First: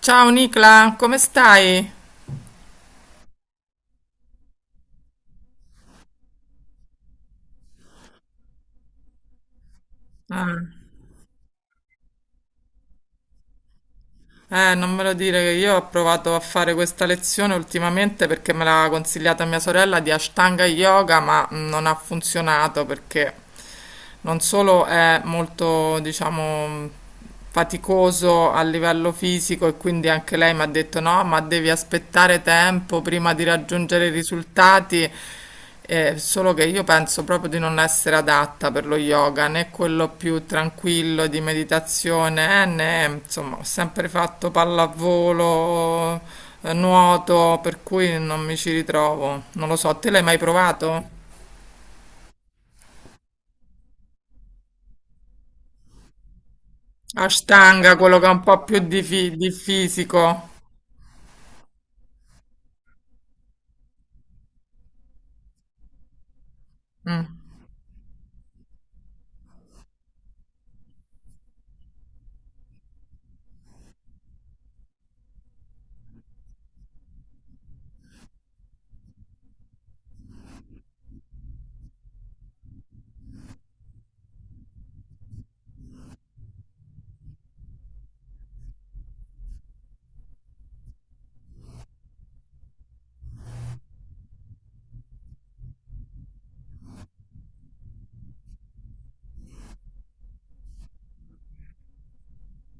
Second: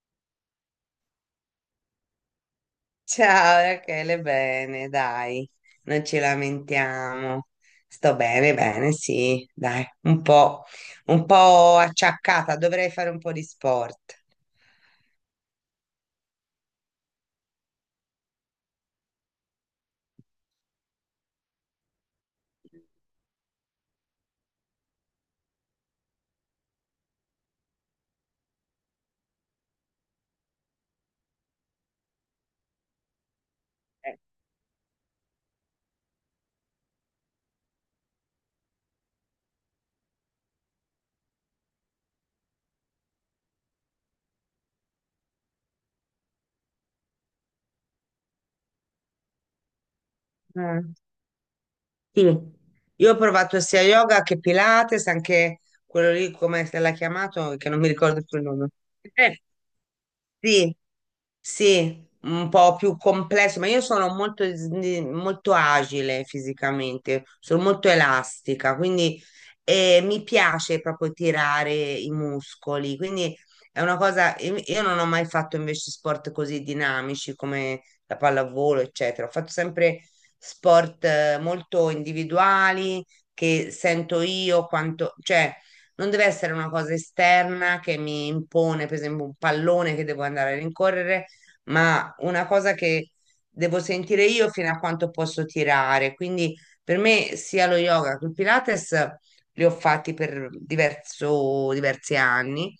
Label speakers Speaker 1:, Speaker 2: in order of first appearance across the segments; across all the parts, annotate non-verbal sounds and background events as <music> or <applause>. Speaker 1: Ciao Nicla, come stai?
Speaker 2: Ciao Rachele, bene, dai, non ci lamentiamo. Sto bene, bene, sì, dai, un
Speaker 1: Ah,
Speaker 2: po', un po' acciaccata, dovrei fare un po' di sport.
Speaker 1: Non me lo dire che io ho provato a fare questa lezione ultimamente perché me l'ha consigliata mia sorella di Ashtanga Yoga, ma non ha funzionato perché non solo è molto, diciamo, faticoso a livello fisico e quindi anche lei mi ha detto no, ma devi aspettare tempo prima di raggiungere i risultati. Solo che io penso proprio di non essere adatta per lo yoga, né quello più tranquillo di meditazione, né insomma, ho sempre fatto pallavolo, nuoto, per cui non mi ci ritrovo. Non lo so, te l'hai mai
Speaker 2: Mm,
Speaker 1: provato?
Speaker 2: sì. Io ho provato sia yoga che Pilates, anche quello lì, come se l'ha chiamato, che non mi
Speaker 1: Ashtanga, quello
Speaker 2: ricordo
Speaker 1: che ha
Speaker 2: più
Speaker 1: un
Speaker 2: il
Speaker 1: po'
Speaker 2: nome.
Speaker 1: più di,
Speaker 2: Eh,
Speaker 1: di fisico.
Speaker 2: sì, sì, un po' più complesso, ma io sono molto, molto agile fisicamente,
Speaker 1: Mm,
Speaker 2: sono molto elastica, quindi mi piace proprio tirare i muscoli, quindi è una cosa, io non ho mai fatto invece sport così dinamici come la pallavolo, eccetera, ho fatto sempre sport molto individuali che sento io quanto, cioè non deve essere una cosa esterna che mi impone, per esempio, un pallone che devo andare a rincorrere ma una cosa che devo sentire io fino a quanto posso tirare. Quindi per me sia lo yoga che il Pilates li ho fatti per diversi anni,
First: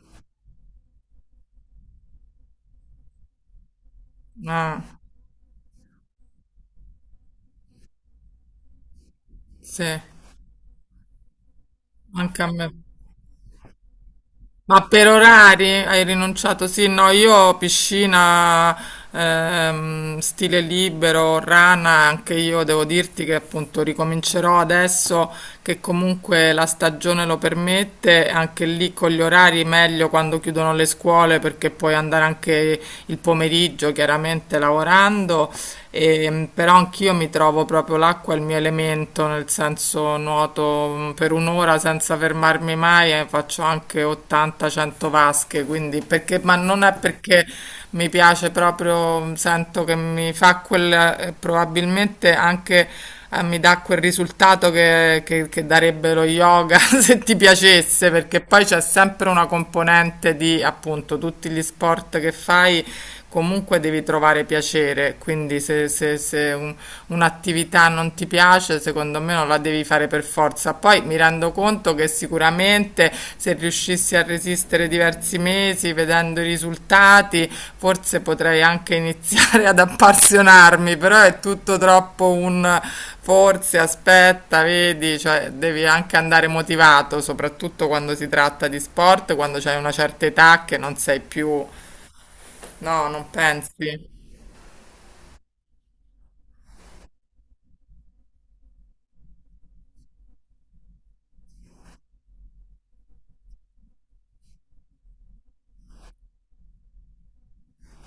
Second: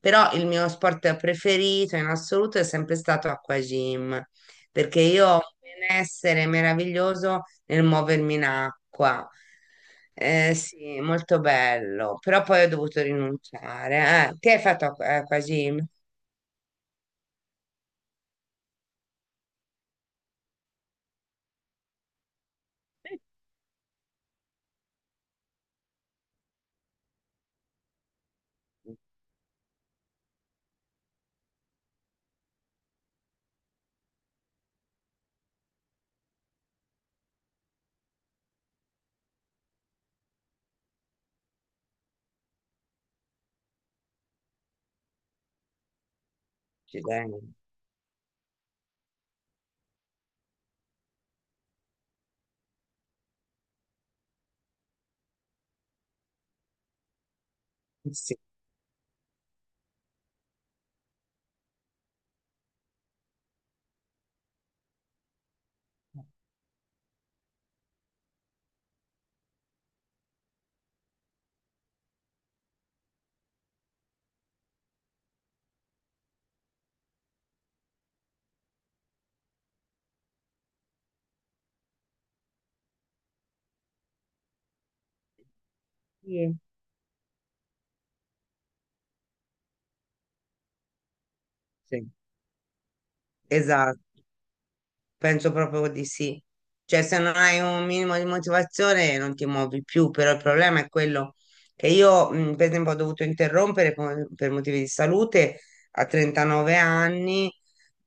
Speaker 2: però il mio sport preferito in assoluto è sempre stato acquagym,
Speaker 1: ah,
Speaker 2: perché io ho un benessere meraviglioso nel muovermi in acqua.
Speaker 1: sì,
Speaker 2: Sì, molto bello,
Speaker 1: anche
Speaker 2: però
Speaker 1: a
Speaker 2: poi
Speaker 1: me.
Speaker 2: ho dovuto rinunciare. Ti hai
Speaker 1: Ma
Speaker 2: fatto
Speaker 1: per orari
Speaker 2: acquagym?
Speaker 1: hai rinunciato? Sì, no, io piscina, stile libero, rana, anche io devo dirti che appunto ricomincerò adesso che comunque la stagione lo permette, anche lì con gli orari meglio quando chiudono le scuole perché puoi andare anche il pomeriggio chiaramente lavorando, e, però anch'io mi trovo proprio l'acqua è il mio elemento, nel senso nuoto per un'ora senza fermarmi mai e faccio anche 80-100 vasche, quindi perché, ma non è
Speaker 2: Cileno.
Speaker 1: perché mi piace proprio, sento che mi fa quel, probabilmente anche mi dà quel risultato che, che darebbe lo yoga <laughs> se ti piacesse,
Speaker 2: Sì,
Speaker 1: perché poi c'è sempre una componente di appunto tutti gli sport che fai. Comunque devi trovare piacere, quindi se, se un'attività non ti piace, secondo me non la devi fare per forza. Poi mi rendo conto che sicuramente se riuscissi a resistere diversi mesi vedendo i risultati, forse potrei anche iniziare ad appassionarmi, però è tutto troppo un forse, aspetta, vedi, cioè devi anche andare motivato, soprattutto quando si tratta di sport, quando c'hai una certa età che non sei più,
Speaker 2: sì,
Speaker 1: no, non pensi?
Speaker 2: esatto. Penso proprio di sì. Cioè, se non hai un minimo di motivazione non ti muovi più, però il problema è quello che io, per esempio, ho dovuto interrompere per motivi di salute a 39 anni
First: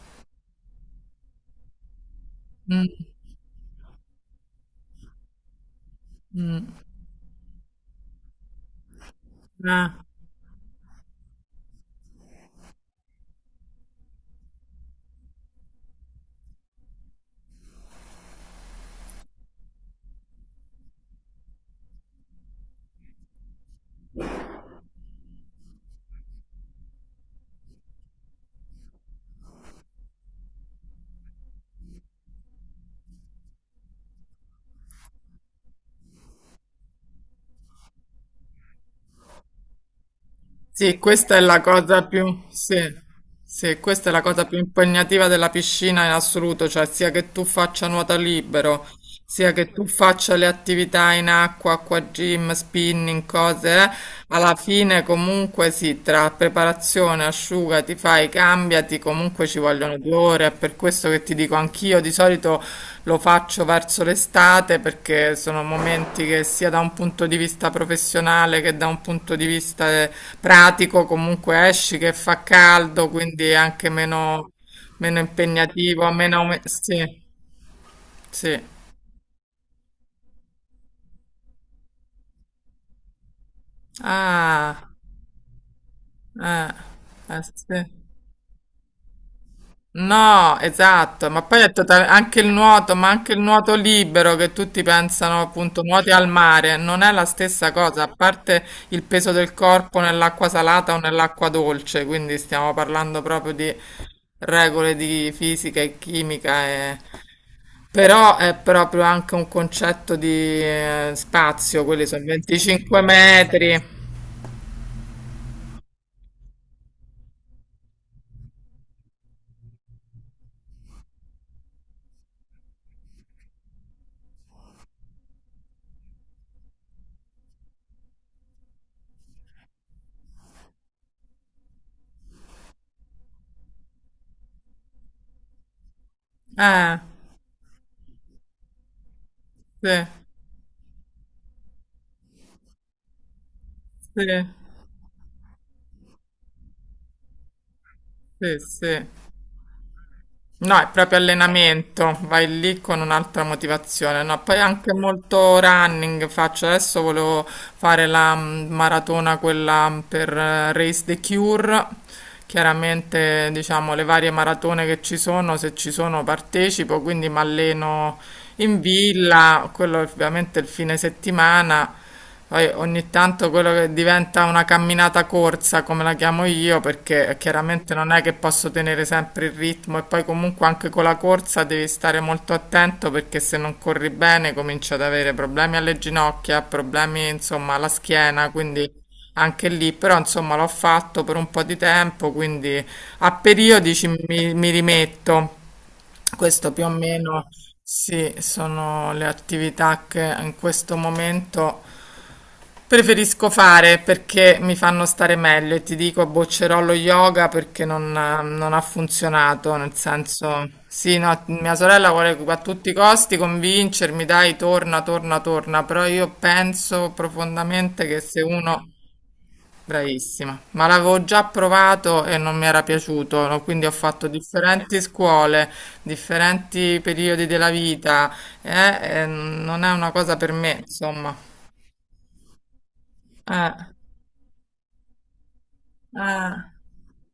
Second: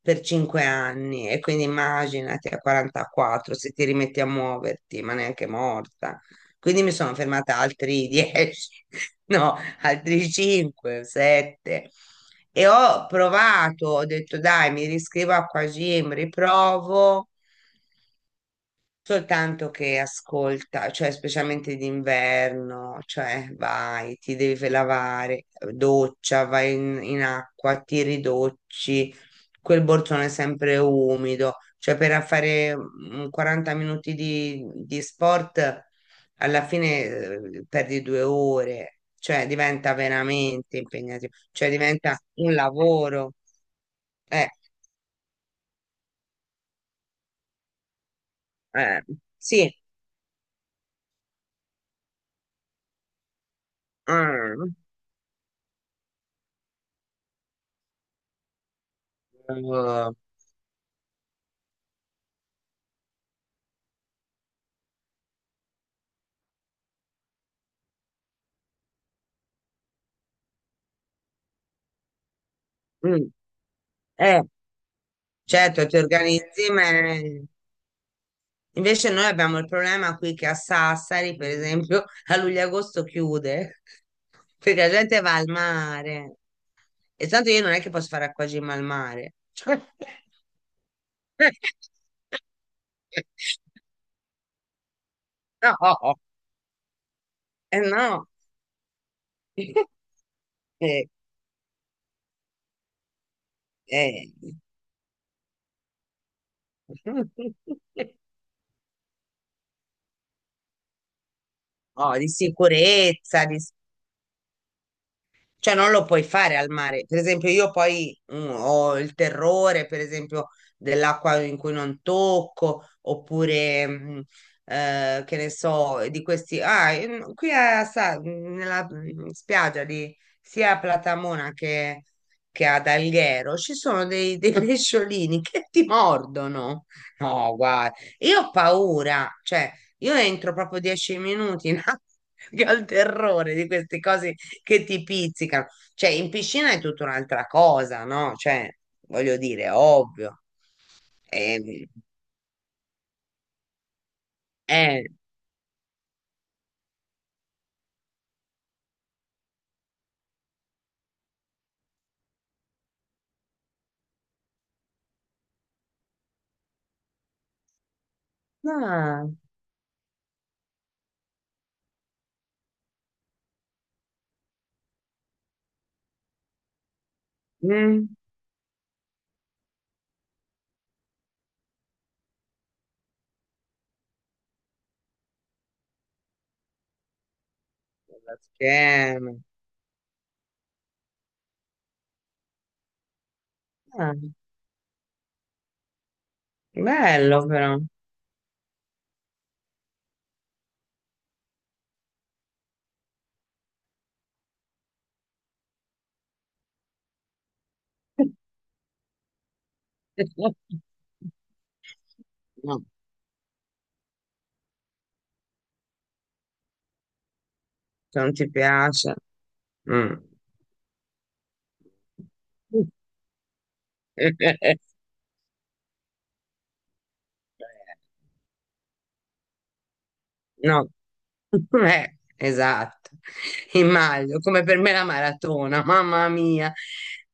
Speaker 2: per 5 anni e quindi immaginati a
Speaker 1: Mm,
Speaker 2: 44 se ti rimetti a muoverti, ma neanche morta.
Speaker 1: mm,
Speaker 2: Quindi mi sono fermata altri 10, <laughs> no,
Speaker 1: eh.
Speaker 2: altri 5, 7. E ho provato, ho detto dai, mi riscrivo a Quagim, riprovo, soltanto che ascolta, cioè specialmente d'inverno, cioè vai, ti devi lavare, doccia, vai in acqua, ti ridocci, quel borsone è sempre umido, cioè per fare 40 minuti di sport alla fine perdi 2 ore, cioè diventa veramente
Speaker 1: Sì,
Speaker 2: impegnativo,
Speaker 1: questa è la
Speaker 2: cioè
Speaker 1: cosa
Speaker 2: diventa un lavoro.
Speaker 1: sì, questa è la cosa
Speaker 2: Eh,
Speaker 1: più impegnativa della piscina in assoluto, cioè sia che tu faccia nuoto libero,
Speaker 2: eh,
Speaker 1: sia che
Speaker 2: sì.
Speaker 1: tu faccia le attività in acqua, acqua gym, spinning, cose, alla
Speaker 2: Ah,
Speaker 1: fine comunque sì, tra preparazione, asciugamano ti fai, cambiati, comunque ci vogliono
Speaker 2: eh,
Speaker 1: due ore, è per questo che ti dico anch'io, di solito lo faccio verso l'estate perché sono momenti che sia da un punto di vista professionale che da un punto di vista pratico comunque esci che fa caldo,
Speaker 2: mm.
Speaker 1: quindi è anche
Speaker 2: Eh,
Speaker 1: meno, meno
Speaker 2: certo, ti
Speaker 1: impegnativo, meno...
Speaker 2: organizzi, ma
Speaker 1: Sì, sì.
Speaker 2: invece noi abbiamo il problema qui che a Sassari, per esempio, a luglio-agosto chiude, <laughs> perché
Speaker 1: Ah,
Speaker 2: la gente va al mare.
Speaker 1: eh,
Speaker 2: E
Speaker 1: eh
Speaker 2: tanto io non è che
Speaker 1: sì.
Speaker 2: posso fare acquagym al mare. <laughs> Cioè,
Speaker 1: No, esatto, ma poi è anche il nuoto, ma anche il nuoto libero che tutti pensano appunto nuoti
Speaker 2: no,
Speaker 1: al mare, non è la stessa
Speaker 2: eh
Speaker 1: cosa, a
Speaker 2: no.
Speaker 1: parte il peso del
Speaker 2: <laughs>
Speaker 1: corpo nell'acqua salata o
Speaker 2: Eh,
Speaker 1: nell'acqua dolce, quindi stiamo parlando proprio di
Speaker 2: eh.
Speaker 1: regole di fisica e chimica e-
Speaker 2: <laughs>
Speaker 1: Però è proprio anche un concetto di spazio, quelli
Speaker 2: No,
Speaker 1: sono
Speaker 2: di
Speaker 1: 25
Speaker 2: sicurezza, di.
Speaker 1: metri.
Speaker 2: Cioè, non lo puoi fare al mare. Per esempio, io poi ho il terrore, per esempio, dell'acqua in cui non tocco, oppure, che ne so, di questi... Ah, qui a nella spiaggia di sia a Platamona che ad Alghero ci sono dei <laughs> pesciolini che ti mordono.
Speaker 1: Eh,
Speaker 2: No, guarda, io ho paura, cioè,
Speaker 1: sì,
Speaker 2: io entro proprio 10 minuti in acqua, <laughs> che ho il terrore di queste
Speaker 1: sì,
Speaker 2: cose che ti pizzicano. Cioè, in piscina è tutta un'altra cosa, no?
Speaker 1: sì,
Speaker 2: Cioè,
Speaker 1: sì.
Speaker 2: voglio dire, ovvio.
Speaker 1: No, è proprio
Speaker 2: Eh,
Speaker 1: allenamento, vai lì con un'altra motivazione, no? Poi anche
Speaker 2: eh,
Speaker 1: molto running faccio, adesso volevo fare la maratona quella per Race the Cure, chiaramente diciamo le varie maratone che ci sono, se ci sono partecipo, quindi mi alleno in
Speaker 2: no,
Speaker 1: villa, quello è ovviamente il fine settimana, poi ogni tanto quello che diventa una camminata corsa, come la chiamo io, perché chiaramente
Speaker 2: mm,
Speaker 1: non è che posso tenere sempre il ritmo e poi comunque anche con la corsa devi stare molto attento perché se non corri bene cominci ad avere problemi alle ginocchia, problemi insomma alla
Speaker 2: la
Speaker 1: schiena, quindi
Speaker 2: schiena.
Speaker 1: anche lì, però insomma l'ho fatto per un po' di tempo, quindi a periodi
Speaker 2: Ah,
Speaker 1: mi, mi rimetto. Questo più o meno
Speaker 2: bello però.
Speaker 1: sì, sono le attività che in questo momento preferisco fare perché mi fanno stare meglio e ti dico boccerò lo yoga perché non, non ha funzionato, nel senso,
Speaker 2: <laughs>
Speaker 1: sì, no, mia sorella vuole a
Speaker 2: No,
Speaker 1: tutti i costi convincermi, dai, torna, torna, torna, però io penso profondamente
Speaker 2: se
Speaker 1: che
Speaker 2: non
Speaker 1: se
Speaker 2: ti
Speaker 1: uno...
Speaker 2: piace. Mm.
Speaker 1: Bravissima, ma l'avevo già provato e non mi era piaciuto, no? Quindi ho fatto
Speaker 2: <laughs>
Speaker 1: differenti scuole, differenti periodi della vita, e non è una cosa per me,
Speaker 2: No,
Speaker 1: insomma.
Speaker 2: <laughs> Esatto,
Speaker 1: Eh,
Speaker 2: immagino, come per me la maratona, mamma
Speaker 1: eh.
Speaker 2: mia.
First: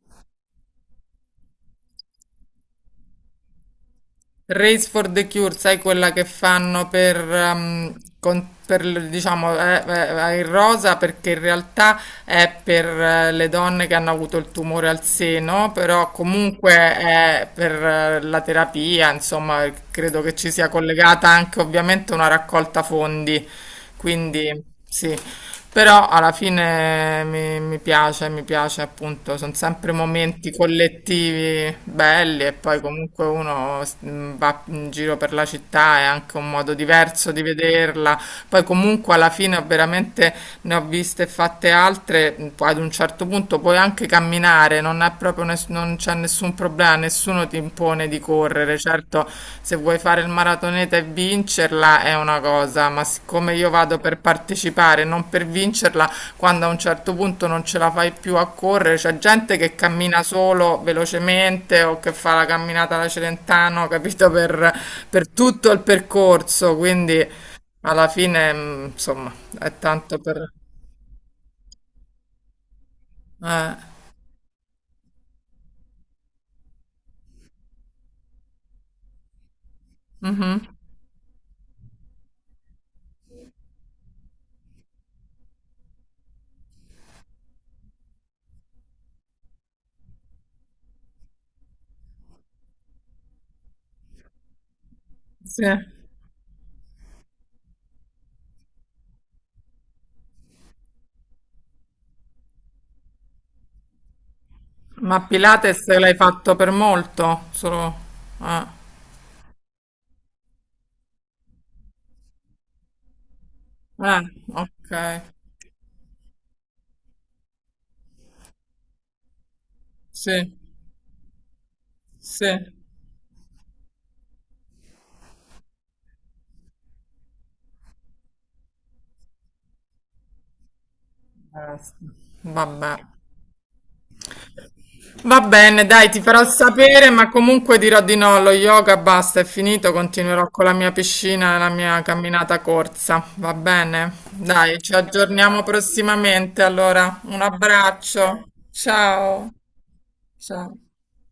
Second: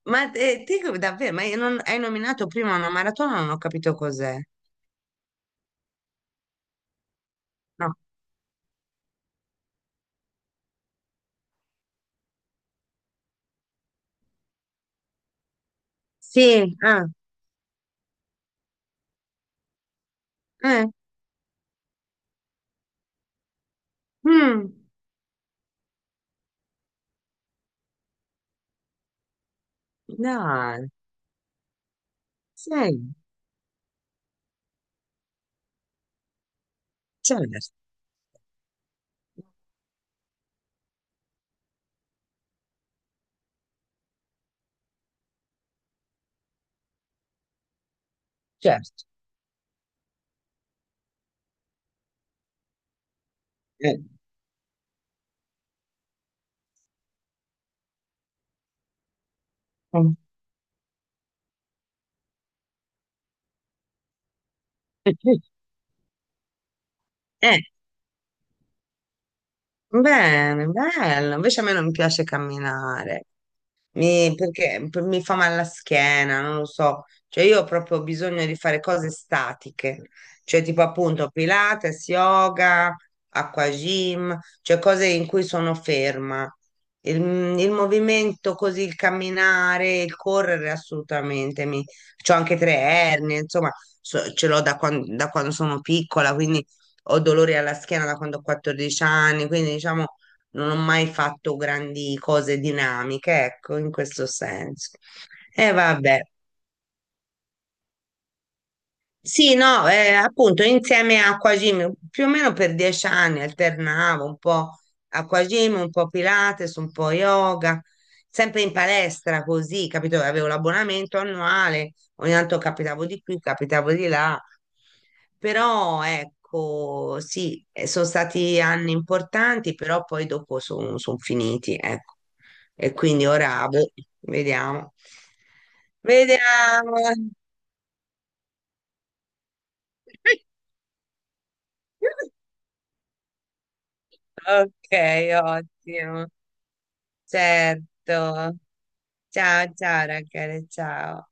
Speaker 2: Ma te davvero, ma io hai nominato prima una maratona, non ho capito cos'è.
Speaker 1: Race for the Cure, sai quella che fanno per,
Speaker 2: No.
Speaker 1: per, diciamo, il rosa perché in realtà è per le donne che hanno avuto il tumore al seno, però comunque
Speaker 2: Sì, ah,
Speaker 1: è per la terapia, insomma, credo che ci sia
Speaker 2: eh,
Speaker 1: collegata anche ovviamente una raccolta fondi, quindi
Speaker 2: mm,
Speaker 1: sì. Però alla fine mi, mi piace appunto, sono sempre momenti
Speaker 2: dai,
Speaker 1: collettivi belli e poi
Speaker 2: sì,
Speaker 1: comunque uno va in giro per la città, è anche un modo diverso di
Speaker 2: certo,
Speaker 1: vederla. Poi comunque alla fine ho veramente ne ho viste e fatte altre, poi ad un certo punto puoi anche camminare, non è proprio non c'è nessun un problema, nessuno ti impone di correre.
Speaker 2: certo.
Speaker 1: Certo, se vuoi fare il maratoneta e vincerla è una cosa, ma siccome io
Speaker 2: Eh.
Speaker 1: vado per partecipare, non per vincerla, quando a un certo punto non ce la fai più a correre, c'è gente che cammina solo velocemente o che fa la camminata alla Celentano, capito, per
Speaker 2: <laughs>
Speaker 1: tutto il percorso, quindi
Speaker 2: Eh,
Speaker 1: alla fine, insomma, è tanto per...
Speaker 2: bene, bello, invece a me non piace camminare.
Speaker 1: Eh,
Speaker 2: Perché mi fa male la schiena, non lo so. Cioè, io ho proprio bisogno di fare cose statiche, cioè
Speaker 1: mhm,
Speaker 2: tipo appunto Pilates, yoga, acqua gym, cioè cose in cui sono ferma. Il, il movimento così, il camminare, il correre assolutamente. C'ho anche tre ernie, insomma, ce l'ho da da quando
Speaker 1: sì.
Speaker 2: sono piccola, quindi ho dolori alla schiena da quando ho 14 anni, quindi diciamo non ho mai fatto grandi cose dinamiche, ecco, in questo senso.
Speaker 1: Ma
Speaker 2: E
Speaker 1: Pilates l'hai
Speaker 2: vabbè,
Speaker 1: fatto per molto? Solo... Ah,
Speaker 2: sì, no, appunto insieme a Aquagym, più o meno per 10 anni
Speaker 1: ah,
Speaker 2: alternavo un po'
Speaker 1: ok.
Speaker 2: Aquagym, un po' Pilates, un po' yoga, sempre in palestra così, capito? Avevo
Speaker 1: Sì,
Speaker 2: l'abbonamento annuale, ogni
Speaker 1: sì.
Speaker 2: tanto capitavo di qui, capitavo di là, però ecco, sì, sono stati anni importanti, però poi dopo sono finiti,
Speaker 1: Sì.
Speaker 2: ecco. E
Speaker 1: Vabbè.
Speaker 2: quindi ora, boh, vediamo.
Speaker 1: Va bene, dai, ti farò
Speaker 2: Vediamo.
Speaker 1: sapere, ma comunque dirò di no, lo yoga basta, è finito, continuerò con la mia piscina e la mia
Speaker 2: <laughs>
Speaker 1: camminata corsa. Va bene? Dai,
Speaker 2: Ok,
Speaker 1: ci aggiorniamo
Speaker 2: ottimo.
Speaker 1: prossimamente, allora. Un abbraccio.
Speaker 2: Certo.
Speaker 1: Ciao.
Speaker 2: Ciao, ciao ragazzi,
Speaker 1: Ciao.
Speaker 2: ciao.